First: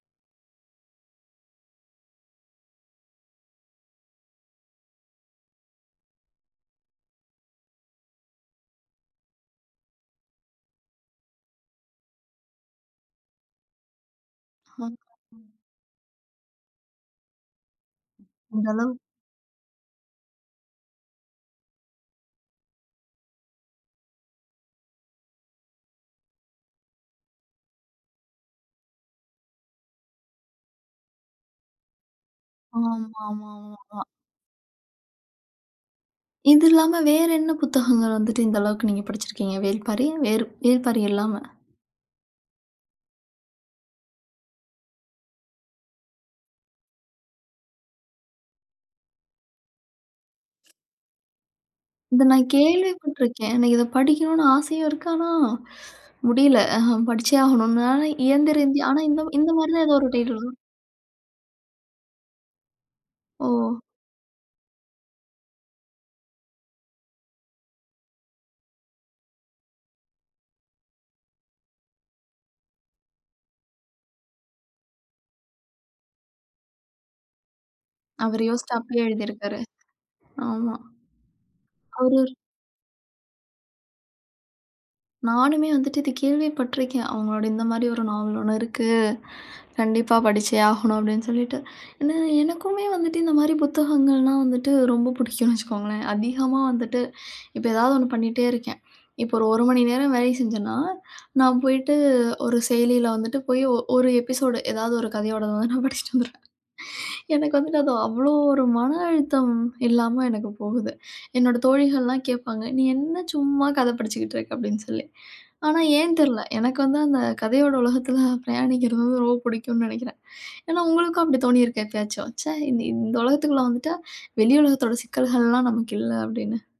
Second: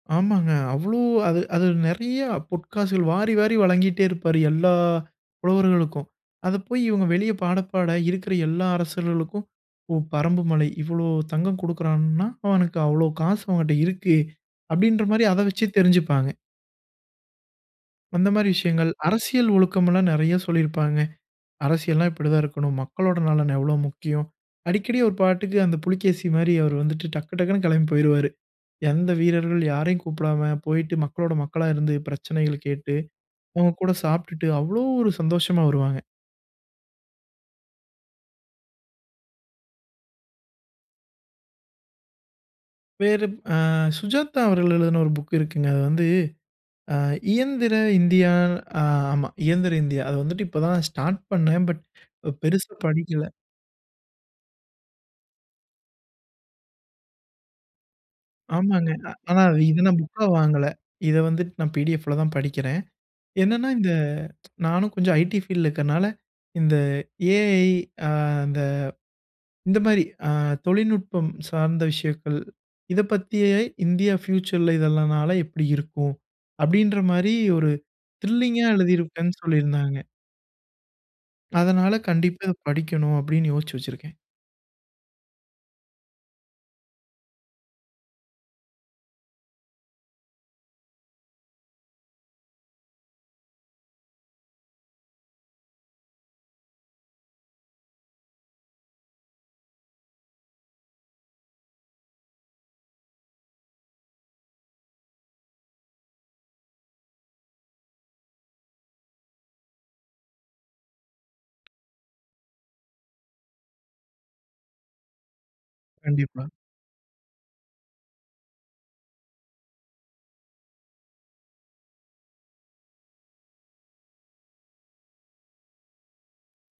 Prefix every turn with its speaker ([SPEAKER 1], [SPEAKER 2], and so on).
[SPEAKER 1] ஆமாங்க. அவ்ளோ அது அது நெறைய பொற்காசுகள் வாரி வாரி வழங்கிட்டே இருப்பாரு எல்லா புலவர்களுக்கும். அதைப் போய், இவங்க வெளியே பாடப்பாட இருக்கிற எல்லா அரசர்களுக்கும், "ஓ, பரம்புமலை இவ்வளோ தங்கம் குடுக்கறான்னா, அவனுக்கு அவளோ காசு அவன்கிட்ட இருக்கு!"
[SPEAKER 2] ஆ.
[SPEAKER 1] அப்படின்ற மாரி, அதை வச்சே தெரிஞ்சுப்பாங்க. அந்த மாரி
[SPEAKER 2] அந்த
[SPEAKER 1] விஷயங்கள்,
[SPEAKER 2] அளவுக்கு.
[SPEAKER 1] அரசியல் ஒழுக்கம் எல்லாம் நெறைய சொல்லி இருப்பாங்க. அரசியல்னா இப்படித்தா இருக்கணும். மக்களோட நலன் எவ்வளோ முக்கியம். அடிக்கடி, ஒரு பாட்டுக்கு, அந்தப் புலிக்கேசி மாரி அவர் வந்துட்டு டக்கு டக்குன்னு கேளம்பி போயிருவாரு. எந்த வீரர்கள் யாரை கூப்பிடாம, போயிட்டு மக்களோட மக்களா இருந்து பிரச்சனைகளைக் கேட்டு,
[SPEAKER 2] ஆம். ஆமா,
[SPEAKER 1] அவங்க
[SPEAKER 2] ஆமா. அ,
[SPEAKER 1] கூடச் சாப்பிட்டுட்டு, அவ்ளோ ஒரு சந்தோஷமா வருவாங்க.
[SPEAKER 2] இது இல்லாம, வேற என்ன புத்தகங்கள் வந்துட்டு இந்த அளவுக்கு நீங்கப் படிச்சிருக்கீங்க? வேல்பாரி. வேற வேல்பாரி இல்லாம.
[SPEAKER 1] வேறு, அ சுஜாதா அவர்கள் எழுதுன ஒரு புக் இருக்குங்க. அது வந்து அ இயந்திர இந்தியா. ஆ. ஆமா, இயந்திர இந்தியா. அது வந்துட்டு இப்பதா ஸ்டார்ட் பண்ணேன், பட்
[SPEAKER 2] இத நான்
[SPEAKER 1] பெருசா படிக்கல.
[SPEAKER 2] கேள்விப்பட்டுருக்கேன். ஆனா, இத படிக்கணும்னு ஆசையும் இருக்கு. ஆனா, முடியலை. படிச்சே ஆகணும்னு. ஆனா, இயந்திர இந்தியா.
[SPEAKER 1] ஆமாங்க.
[SPEAKER 2] ஆனா,
[SPEAKER 1] அ,
[SPEAKER 2] இந்த மா
[SPEAKER 1] ஆனா,
[SPEAKER 2] இந்த
[SPEAKER 1] இத
[SPEAKER 2] மாரிதா ஏதோ
[SPEAKER 1] நான்
[SPEAKER 2] ஒரு
[SPEAKER 1] புக்கா
[SPEAKER 2] டைட்டில் வரும்.
[SPEAKER 1] வாங்கல. இத வந்துட்டு நான் பிடிஎஃப்ல தான் படிக்கிறேன். என்னன்னா,
[SPEAKER 2] ஓ!
[SPEAKER 1] இந்த நான்னு கொஞ்சம் ஐடி ஃபீல்ட்ல இருக்கறனால, இந்த ஏஐ, ஆ, அந்த இந்த மாரி அ தொழில்நுட்பம் சார்ந்த விஷயங்கள். இதைப் பத்தி ஏஐ இந்தியா ஃப்யூச்சர்ல இதெல்லாம் னால எப்படி இருக்கு. அப்படின்ற மாரி, ஒரு
[SPEAKER 2] அவரு
[SPEAKER 1] த்ரில்லிங்கா
[SPEAKER 2] யோசிச்சு அப்படியே எழுதி
[SPEAKER 1] எழுதியிருப்பேன் சொல்லி
[SPEAKER 2] இருக்காரு.
[SPEAKER 1] இருந்தாங்க.
[SPEAKER 2] ஆமா.
[SPEAKER 1] அதனால,
[SPEAKER 2] அவரு
[SPEAKER 1] கண்டிப்பா இத படிக்கணு அப்படின்னு யோசிச்சு வச்சிருக்கேன்.
[SPEAKER 2] நானுமே வந்துட்டு இத கேள்விப்பட்டிருக்கேன். அவங்களோட இந்த மாரி ஒரு நாவல் ஒண்ணு இருக்கு. கண்டிப்பா படிச்சே ஆகணு அப்படின்னு சொல்லிட்டு. ஏன்னா, எனக்குமே வந்துட்டு இந்த மாரி புத்தகங்கள்னா வந்துட்டு ரொம்ப பிடிக்கும்னு வச்சுக்கோங்களேன். அதிகமா வந்துட்டு இப்ப ஏதாவது ஒண்ணு பண்ணிட்டே இருக்கேன். இப்ப ஒரு 1 மணி நேரம் வேலை செஞ்சன்னா, நான் போயிட்டு ஒரு செயலில வந்துட்டு போய், ஒ ஒரு எபிசோடு, ஏதாவது ஒரு கதையோடத வந்து நான் படிச்சுட்டு வந்துடுவேன். எனக்கு வந்துட்டு அது அவ்வளோ ஒரு மன அழுத்தம் இல்லாம எனக்குப் போகுது. என்னோட தோழிகள் எல்லா கேப்பாங்க, "நீ என்ன சும்மா கதை படிச்சிகிட்டு இருக்க?" அப்படின்னு சொல்லி. ஆனா, ஏன் தெரியல.
[SPEAKER 1] கண்டிப்பா.
[SPEAKER 2] எனக்கு வந்து அந்தக் கதையோட உலகத்துல பிரயாணிக்கிறது வந்து ரொம்ப பிடிக்கும்னு நெனைக்கிறேன். ஏன்னா, உங்களுக்கும் அப்படி தோணியிருக்கே எப்பயாச்சும்? "ச்சே இந்த உலகத்துக்குள்ள வந்துட்டா வெளியுலகத்தோட சிக்கல்கள்லாம் நமக்கு இல்ல" அப்படின்னு.